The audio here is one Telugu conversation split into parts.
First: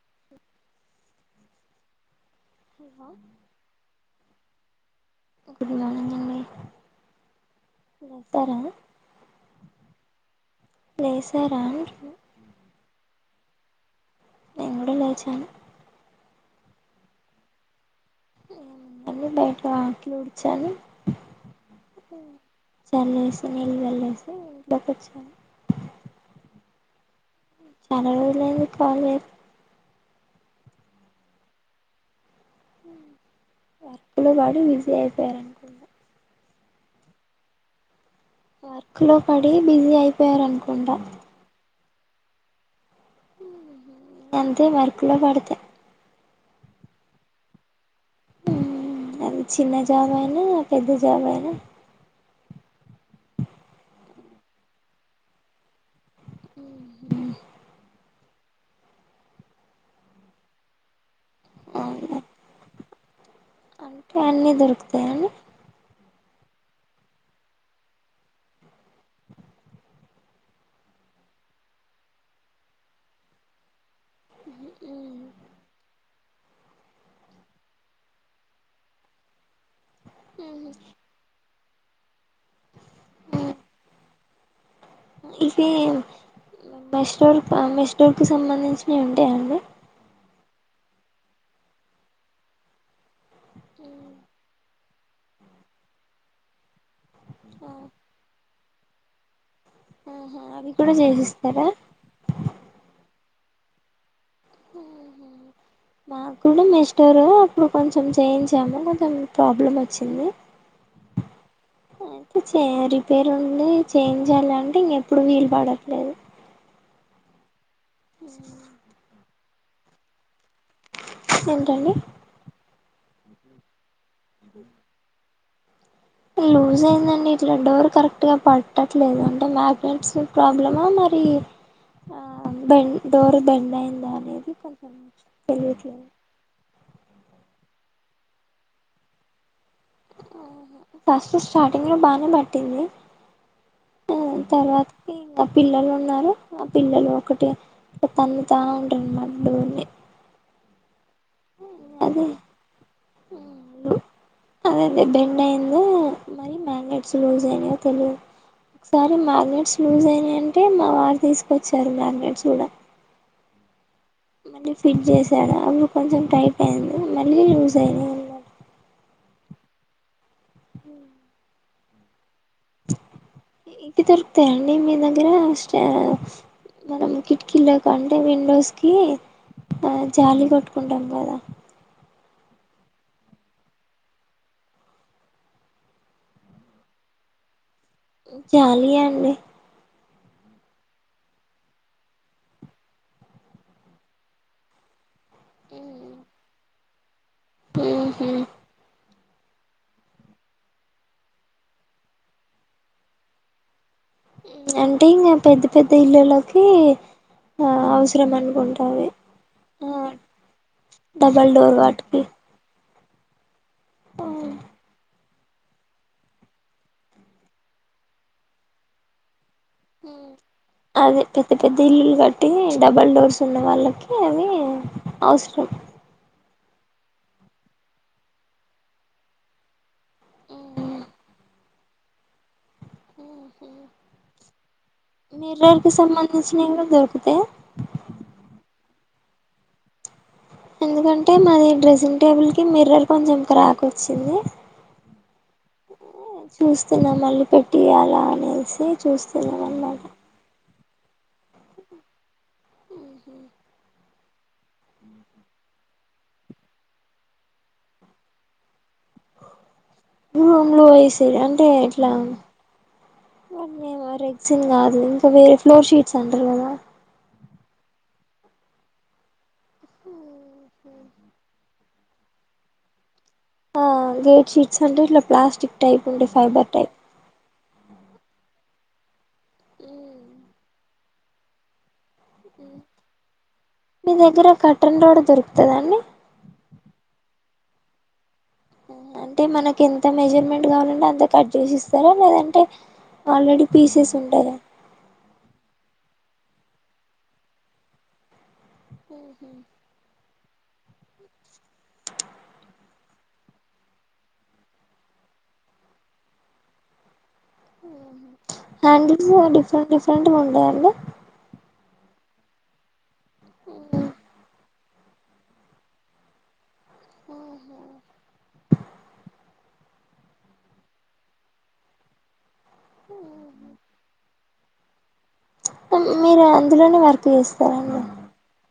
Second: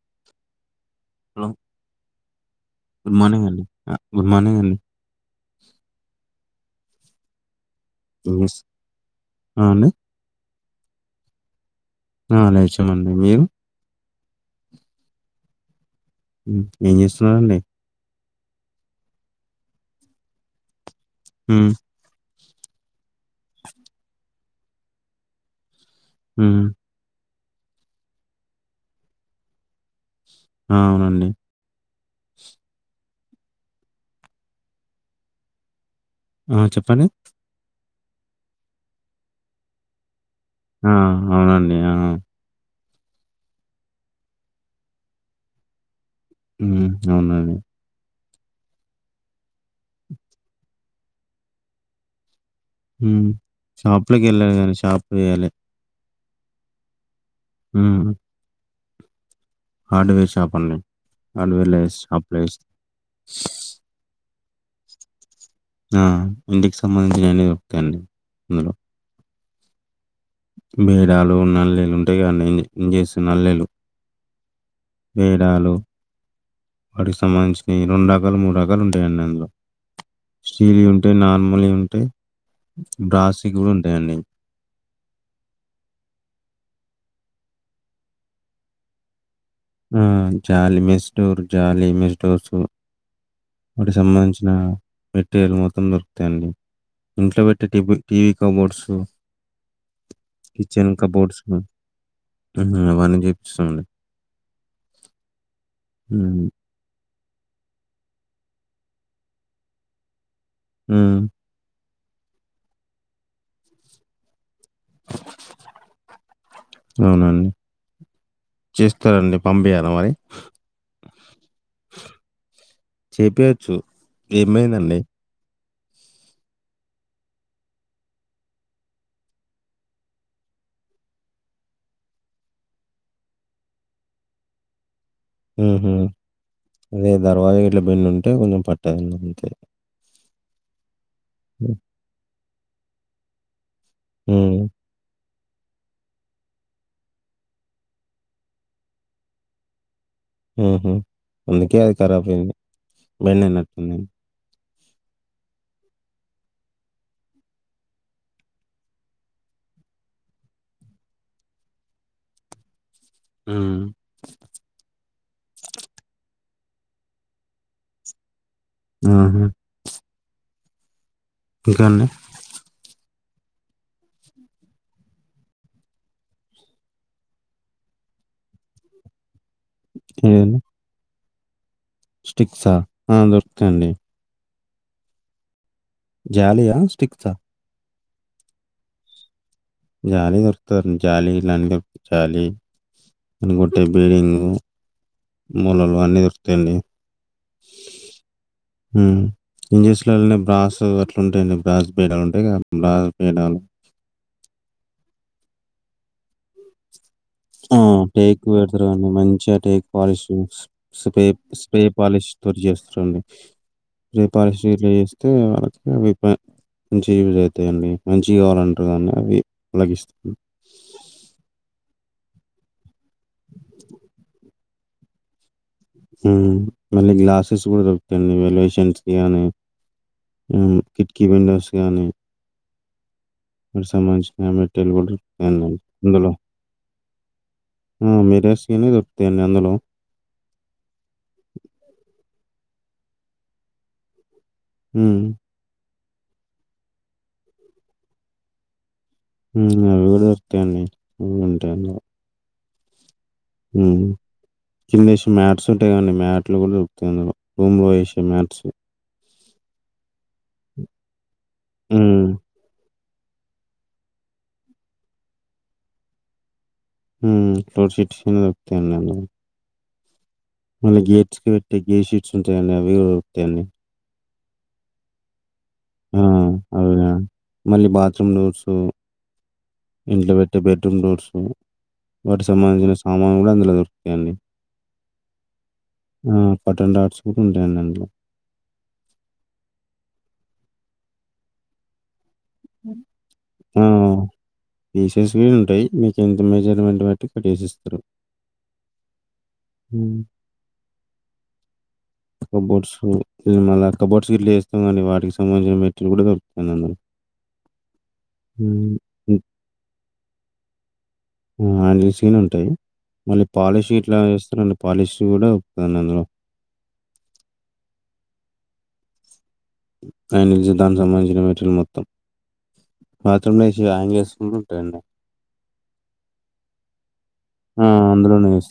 [inaudible] హలొ గుడ్ మార్నింగ్ అండి అ గుడ్ మార్నింగ్ అండి ఇది [inaudible] స్ అం డి లేశరా ఆ లేచా మండి మీరు ఏండి లేచాను. ఏం చేస్తున్నారండి. నను బయట ఆకిలి ఉడిచాను వుమ్ చీల్చేసిన నీ వెల్లేసి ఇకిచ్చ ఉమ్ చాలా రోజులయింది కాలే ఆ అవునండి వర్క్ లో వాడు బడి బిజీ అయిపోయారు అనుకున్న ఆ చెప్పండి వర్క్ లో పడి బిజీ అయిపో పేరనుకుంట ఆ! అవునండి. ఆ అంతే మరకులా పాడుతె అవునండి అది చిన్న జాబ్ అయినా పెద్ద జాబ్ అయినా. షాపులకి వెళ్ళారు కానీ షాప్ వేయాలె. [inaudible] ఉమ్ హార్డ్వేర్ షాప్ అండి ఆల్వేర్ లైట్స్ అవునా ఆఫ్ లైట్స్. [inaudible] అంటే అన్నీ దొరుకుతాయని ఆ ఇంటికి సంబంధించిన అన్ని దొరుకుతాయి అండి అందులో బేరాలు నల్లెలు ఉంటయి కదండీ ఇంజక్షన్లు నల్లెలు [inaudible] వేడాలు వాటికి సంబంధించినవి రెండు రకాలు మూడు రకాలు ఉంటాయండి అందులో. స్టీలి ఉంటే నార్మల్ ఉ అంటె బ్రాసికుడు ఉంటాయండి ఇవి మెస్టోర్ మెస్టూర్ కి సంబంధించినవి ఉంటా అండి ఆ జాలి మిస్ డూర్ జాలి మిస్ డూర్ సూ సంబంధించిన మెటీరియల్ మొత్తం దొరుకుతాయండి ఇంట్లో పెట్టటి టి టీవీ కబోర్డ్స్ ఆహా [inaudible] అవి కిచెన్ కూడా కబోర్డ్స్ చేసిస్తారా వాణి సంది మాక్ హ్మ్ గుడా మెస్ డురు అప్పుడు కొంచెం చేయించాము కొంచెం ప్రాబ్లం వచ్చింది ఊమ్ అయితే చేరిపేర్ ఉంది చేంజ్ చేయాలని టింగ్ ఎప్పుడు వీలు పడట్లేదు. అవునండి చేస్తారండి పంపియాలా మరి ఏంటండి చేపియచ్చు ఏమైందండి లూజ్ అయిందండి ఇట్లా డోర్ కరెక్ట్గా పట్టట్లేదు అంటే మ్యాగ్నెట్స్ ప్రాబ్లమా, మరి ఆ బెం డోర్ బెండ్ అయిందా అనేది కొంచం? తెలియట్ల హుహు. అదే దర్వాజా గట్ల బింన్న ఉంటే కొంచెం పట్టద అంతే ఆహ ఫస్ట్ హ్మ్. స్టార్టింగ్ లో బాగానే పట్ట టీంది ఆ హ్మ్. తర్వాతకి ఆ పిల్లలు ఉన్నారు ఆ పిల్లలు ఒకటె తన్నతా ఉంటారన్నమాట డోర్ ని ఊహు అందుకే అది ఖరాబ్ అయింది బన్న అయినట్టుంది అదే అదే బెండ్ అయిందో మరిీ మ్యాగ్నెట్స్ లూజ్ అయినాయో తెలియదు ఒకసారి మ్యాగ్నెట్స్ లూజ్ అయినాయంటే మా వారు తీసుకొచ్చారు మ్యాగ్నెట్స్ కూడా ఉమ్ మళ్ళీ ఫిట్ చేసాడు అప్పుడు కొంచెం టైట్ అయింది మళ్ళీ లూజ్ అయినాయి అనమాట ఆహా ఇంకా అండి ఇవి దొరుకుతాయా అండి మీ దగ్గర స్టాక్స్ మనం కిటికీళక అంటే విండోస్కి ఆ జాలి ఏదండి కట్టుకుంటాం కదా స్టిక్సా ఆ దొరుకుతాయండి జాలి ఆ స్టిక్స్ ఆ జాలి ఏ అండి జాలి దొరుకుతారు జాలి ఇలాంటి దొరు జాలి అని కొట్టే బీల్డింగ్ మూలలు అన్ని దొరుకుతాయండి ఉహు ఉమ్ ఇంజెస్లోని బ్రాస్ అట్లా ఉంటాయండి బ్రాస్ బేడాలు ఉంటాయి కదా బ్రాస్ బేడ అంటే ఇంకా పెద్ద పెద్ద ఇళ్లులోకి ఆ టేక్ పెడతారు కదండి మంచిగా టేక్ ఆ polish spray double door spray వాటికి పాలిష్ తోటి చేస్తా రండి రే పాలిష్ ఇట్లా చేసి అతే వాళ్ళకి అవి మంచి యూజ్ అవుతాయిండి మంచి కావాలంటారు కానీ అవి అలాగిస్తాయి ఉమ్ అదే పెద్ద పెద్ద ఇల్లు కట్ టే డబల్ డోర్స్ ఉన్న వాళ్ళకి అవి అవసరం ఉ మళ్ళీ గ్లాసెస్ కూడా దొరుకుతాడి వెలేషన్స్ గానీ కిట్కీ విండోస్ గానీ సంబంధించిన మిర్రర్ కి [inaudible] అందులో సంబంధించినవి కూడా దొరుకుతాయి ఆ మీరేస్నే దేన్ని అందులో ఎందుకంటే మాది డ్రెస్సింగ్ టేబుల్ టే మిర్రర్ కొంచెం రాక్ వచ్చింది ఉ చూస్తున్నాం మళ్ళీ పెట్టియాల అనేసి ఉ చూస్తున్నాం అనమాట అవి కూడా దొరుకుతాయండి వు అంటాన్నా ఉ కిందేసి మ్యాట్స్ ఉంటాయి కాండి మ్యాట్లు కూడా తృప్తిందడం రూమ్ లో వేసే మ్యాట్స్ రూమ్లో వేసేవి అంటే ఎట్లా హ్మ్. అన్నీమ రెగ్జన్ కాదు ఇంకా వేరే ఫ్లోర్ షీట్స్ అంటారు కదా ఉ ఫ్లోర్ షీట్స్ గాని దొరుకుతాయి అందులో మళ్ళీ గేట్స్ కి పెట్టటి గేట్ షీట్స్ ఉంటాయండి అవి తెని చీట్స్ అంటే ఇట్లా ప్లాస్టిక్ టైపు ఉంట ఫైబర్ అవి టైప్ గాని మళ్ళీ బాత్రూమ్ డోర్సు ఇంట్లో పె బెడ్రూమ్ డోర్సు వాటికి సంబంధించిన సామాన్లు కూడా అందులో మీ దొరుకుతాయండి దగ్గర కట్టన్ రోడ్ దొరుకుతదా అండి ఆ పటన్ ఆట్స్ ఉంటాయండి అందులో అంటే మనకి ఎంత మెజర్మెంట్ కావాలంటే అంత కట్ చేసి ఇస్తారా లేదన్ ఆ పీసెస్ ఉంటాయి మీకు ఇంత మెజర్మెంట్ బట్టి కట్టేసిస్తారు ఉహు కబోర్డ్స్ మళ్ళా కబోర్ట్స్ గి ఇట్లా వేస్తాండి వాటికి సంబంధించిన మెటరీయల్ కూడా దరుకుతుంది అందులో హ్మ్ హ్యాండిల్స్ హ్మ్. డిఫరెంట్ డిఫరెంట్గా ఉంటాయండి ఆన్ని సీన్ ఉంటాయి మళ్ళీ పాలిష్ ఇట్లా చేస్తున్నా పాలిష్ కూడా దొరుకుతుంది అందులో ఓహో ఆయన నిలిచే దానికి సంబంధించిన మెటీరియల్ మొత్తం బాత్రూంలో వేసే హ్యాంగర్స్ కూడా అండి మీరు అందులోనే వర్క్ ఆ చేస్తారండి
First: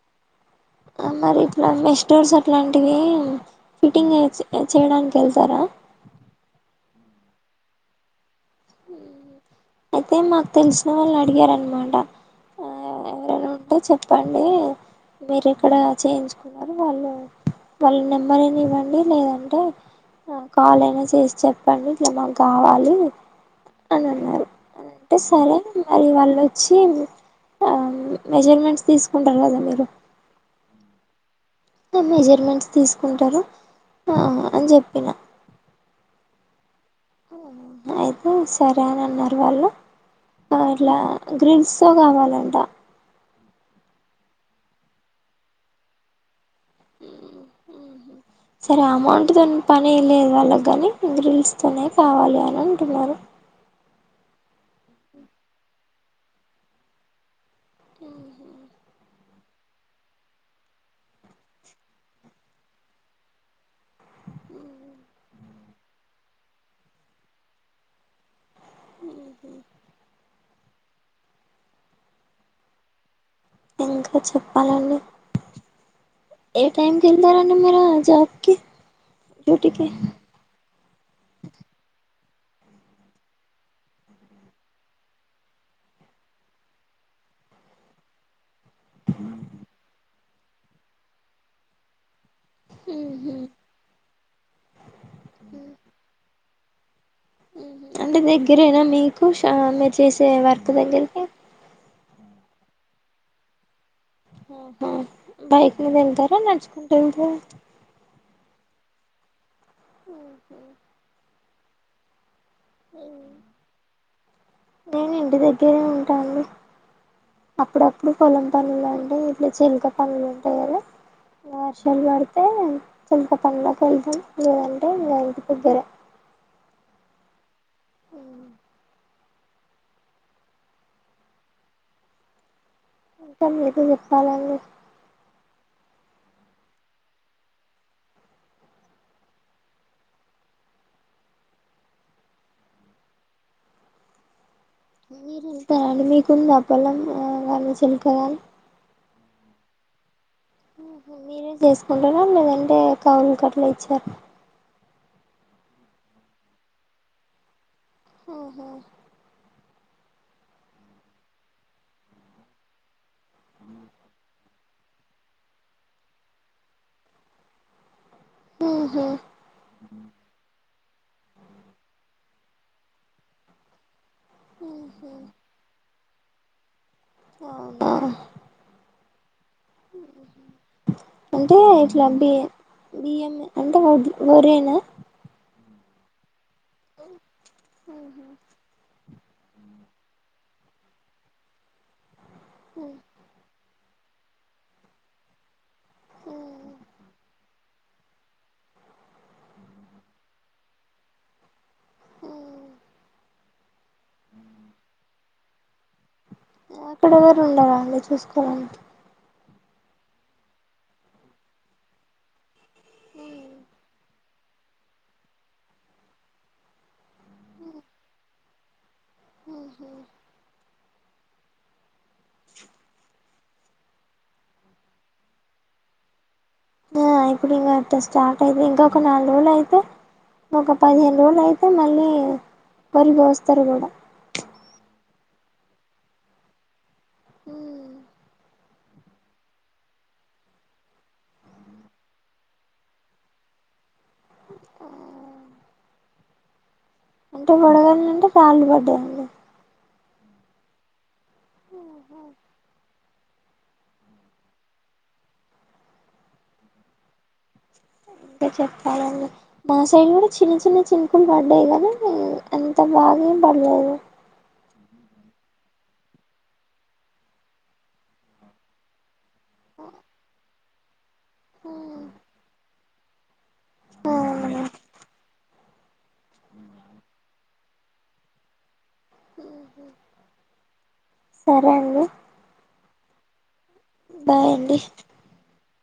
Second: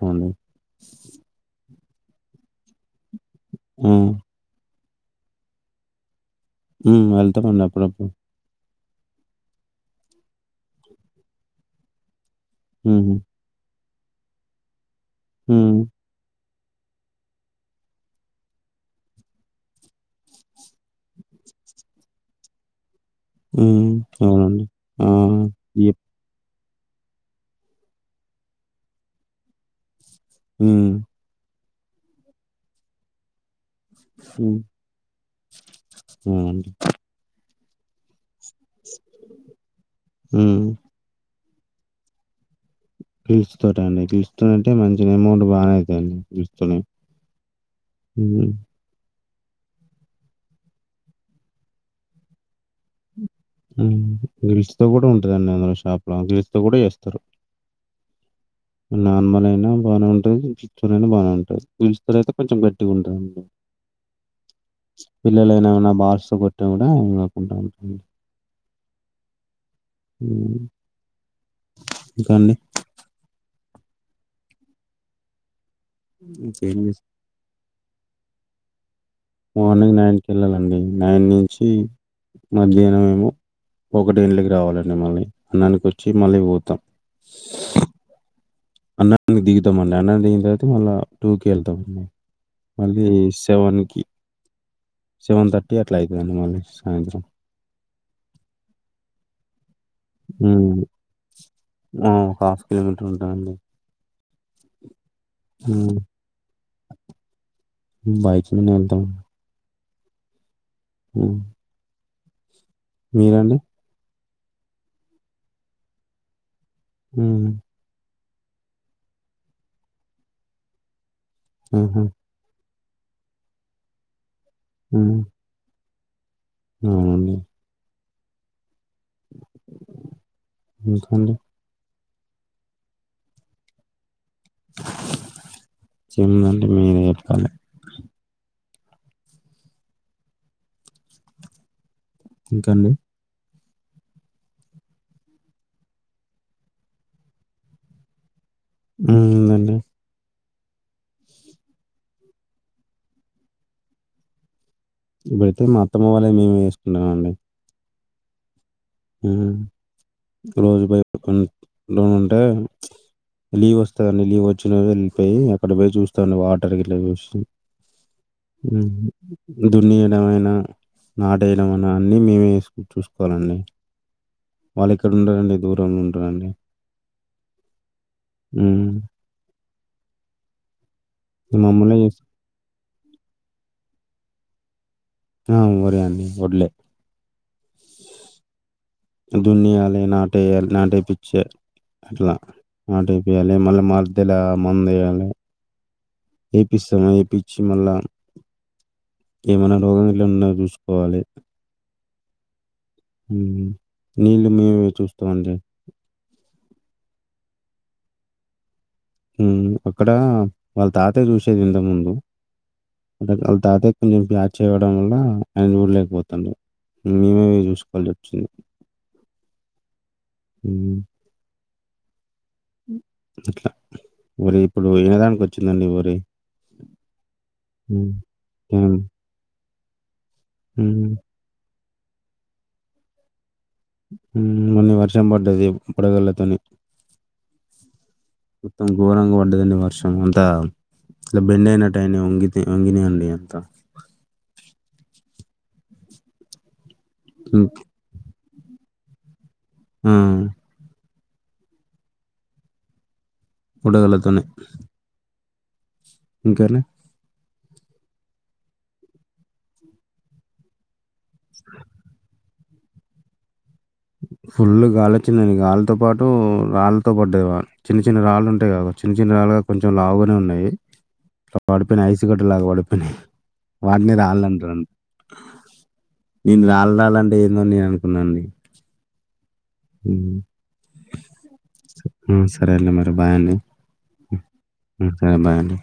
[unintelligible] మరి ఇట్లా మె స్టోర్స్ అట్లాంటివి అ ఆ! ఫిటింగ్ వచ్చి కాద్ చేయడానికి వెళ్తారా హ్మ్ వెళ్తామండి అప్పుడప్పుడు హ్మ్ అయితే మాకు తెలిసిన వాళ్ళు అడిగారనమాంట ఆ హ్మ్. ఎవరైనా ఉంటే చెప్ ప్పండి మీరిక్కడ హ్మ్. చేంజ్ న్నారు వాళ్ళు వాళ్ళ నెంబర్ అయినా ఇవ్వండి. లేదంటే ఆ కాల్ అయినా చేసి చెప్పండి. ఇట్లా మాకు కావాలి. హ్మ అని అన్నారు అవునండి అవును ఇయప్ చ్చిమ్ ఆమ్ మెజర్మెంట్స్ తీసుకుంటారు కదా మీరు హ్మ్ మ్ త్తేమ్ మెజర్మెంట్స్ తీసుకుంటారు మ్మ్ అని చెప్పిన హుమ్మ్ అహ అద్ హ్ సరే అని అన్నారు వాళ్ళు హ్మ్. మరిర్లా గ్రీన్సో కావాలంట పిలుచటండి పిలుచస్తంటే మంచి అమౌంట్ బాగా అయితయండి గ్రిడ్స్ చ్చింద హ్మ్ ఇటితో పని లేదు వాళ్ళకి కాని గ్రిల్స్ తోనే కావాలి అని అంటున్నారు గిల్స్ తో కూడా ఉంటదండి అందురు షాప్ లో గిల్స్ తో కూడా చేస్తారు అ నార్మల్ అయినా బాగానే ఉంటంది పచైనా బాగానే ఉంటుది పిలుస్తారు అయితే కొంచెం గట్టిగా ఉంటుందిండి పిలలైనానా బార్సు కొట్ట కూడా ఇ కాకుంటడా ఉంటుంది మ్ ఇంకా అండి ఇంకా చెప్పాలండి ఏ ఇంకేం చేస్ టైమ్ కల్ద రా మే జగకి మార్నింగ్ నైన్కి వెళ్ళాలండి నైన్ నుంచి మధ్యాహ్నం ఏమో ఒకటి ఇంళకి రావాలండి మళ్ళీ అన్నానికి వచ్చి మళ్ళీ పోతాం అన్నాన్ని దిగుతామండి అన్నన్ని ది తే మళ్ళా టూ కి వెళ్తా ఉయి మళ్ళీ సెవెన్ కి మళ్ళీ సాయంత్రం. అంటే దగ్గరేనా మీకు మీరు చేసే వర్క్ హ్మ్. దగ్గరికి ఆ ఒక హాఫ్ కిలోమీటర్ ఉంటుందండి హ బైకింగ్ వెళ్తారా స్క టైం బైక్ మీనే వెళ్తాం ఉ అ మీరండి నేను ఇంటి దగ్గరే ఉంటాను హ్మ్. అప్పుడు అప్పుడుే పొలం పనులు అండి ఇలా జీలక పనులు ఉంటాయి కదా వర్షాలు ఆహా! పడుతే చంకా పండాకా ఇదు ఏదంటే న ఇంటి దగ్గరే అవు మ్ ఇంకా క అలాగే చెముందండి మీరే చెప్పాలి ఇంకాండి మీరుంటారి మీకుంది అప్పలం ఆలోచన కద ఉ అన్నే మీరే చేసుకుంటార లేదంటే కావులు కట్టలు ఇచ్చారు ఇప్పుడితే మా అత్తమ్మ వాళ్ళే మేమే చేసుకుంటామ అండి హఓహ రోజు పైూ ఉంటే లీ వస్తువులనులీ వచ్చ వచ్చిన వెళ్ళిపోయి అక్కడ పోయి చూస్తాం వాటర్ కిలా చూసి ఉహు దున్నియడంమైనా నాటేయడం అనా అన్ని మేమే వేసు చూసుకోవాలండి వాళ్ళిక్కడండ రడి దూరంంలో ఉడి వండి ఆఓ హ మ్మ్. అంటే మమ్మల్నే చేస్ ఇట్లాబి బిఎం అంట వరేనా ఆ మరి అన్ని ఒడ్లే ఉహు దున్నేయాలి నాటేయాలి నాటే పిచ్చే అట్లా నాటే పియాలి మళ్ళ మ ఇలా మందేయలి ఎపిస్త ఏపిచ్చి మళ్ళా ఏమైనా రోగ నిరోధంగ చూసుకోవాలి హుమ్ హుమ్ నీళ్ళ మేమే పోయి చూస్తండే అక్కడ ఎవరు ఉండరా లే చూసుకోవడానికి హుమ్ అక్కడ వాళ్ళ తాత చూసేది ఇంతకు ముందు అంటే ఆది తాతోల పొలం ద్రాచ్ ఏయడం వల్ల ఆయన చూడలేకపోతుండు మేమే చూసుకొని వచ్చింది హుమ్ హు హ్మ్. ఇట్లా మరి ఇప్పుడు వినదానికి వచ్చిందండి వరి ఆ ఇప్పుడు ఇంకా అట్ట హ్మ్. స్టార్ట్ అయ్యింది ఇంకా హ్మ్. ఒక నాలుగు రోజులు అయితే ఒక హ్మ్. పదిహేను రోజులు అయితే మళ్ళీ హుమ్ వరి గోస్తరు గా హుమ్ మళ్ళీ వర్షం పడ్డది పడగళ్లతోని మొత్తం ఘోరంగా పడ్డదండి వర్షం అంతా ఇలా బెండ అయినట్టు అయ్యింది వంగితే వంగిని అండి అంత మొత్తం హ్మ్. వడగండ్లంట కాలు బడ్డదన్ లే హుమ్ బుడగలతోనే ఇంక లే మీరె చెప్పాలండి మాసైడ్ గుడా చిన్న చిన్న చిన్ పడ్డాయ్ గాని అంత బాగెం పడలేదు ఫుల్లు గాలి వచ్చింది గాలితో పాటు రాళ్తో పడ్డాయ్ చిన్న చిన్న రాళ్ళు ఉంటాయి కదా చిన్న చిన్న రాళ్ళు కాదు కొంచెం లావుగానే ఉన్నాయి అట్ల పడిపోయినాయ్ ఐసు గడ్డ లాగా పడిపో వాటినే రాలంటారు నేను రాలు రాలు అంటే ఏందో అని నేను అనుకున్నా సరే అండి హుమ్ సరే మరండి బాయ్ అండి బాయ్ అండి ఉమ్, సరే బాయ్ అండి.